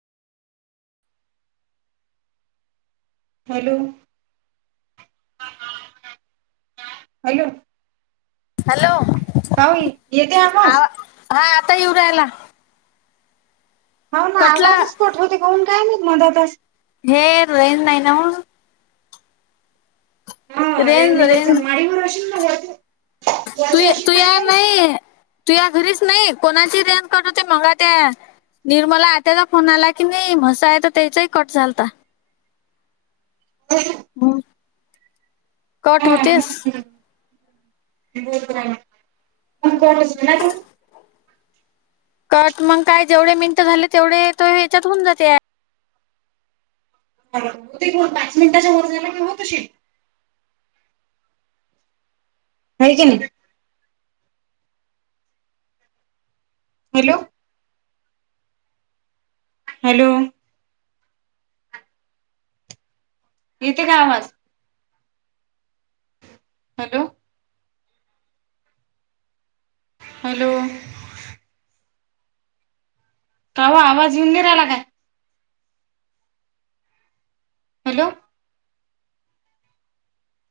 Hello hello hello काऊ येते आवाज? आवा हा आता येऊ राहिला. हो ना कटला आवाजच कट काऊन काय मधातचं हे रेंज नाही ना हो रेंज त्याच्या माळीवर असेल ना वर तु ये तू याय नाई तू या घरीच नाही कोणाची रेंज काढू ते मगा ते? निर्मला आत्याचा फोन आला की नि म्हसायचा त्ययचाही कट झालता हा कट होतेस. मी बोलत राहिलो अन कटच होई ना तो कट मं काय जेवढे मिनटं झाले तेवढे त ह्याच्यात होऊन जाते होतंय कीव पाच मिनटाच्या वर झाला की होत अशील? व्हय कि नि हॅलो. हॅलो. इथे कामच हॅलो. हॅलो. कावा आवाज येऊन नाहीे राहिला काय? हॅलो.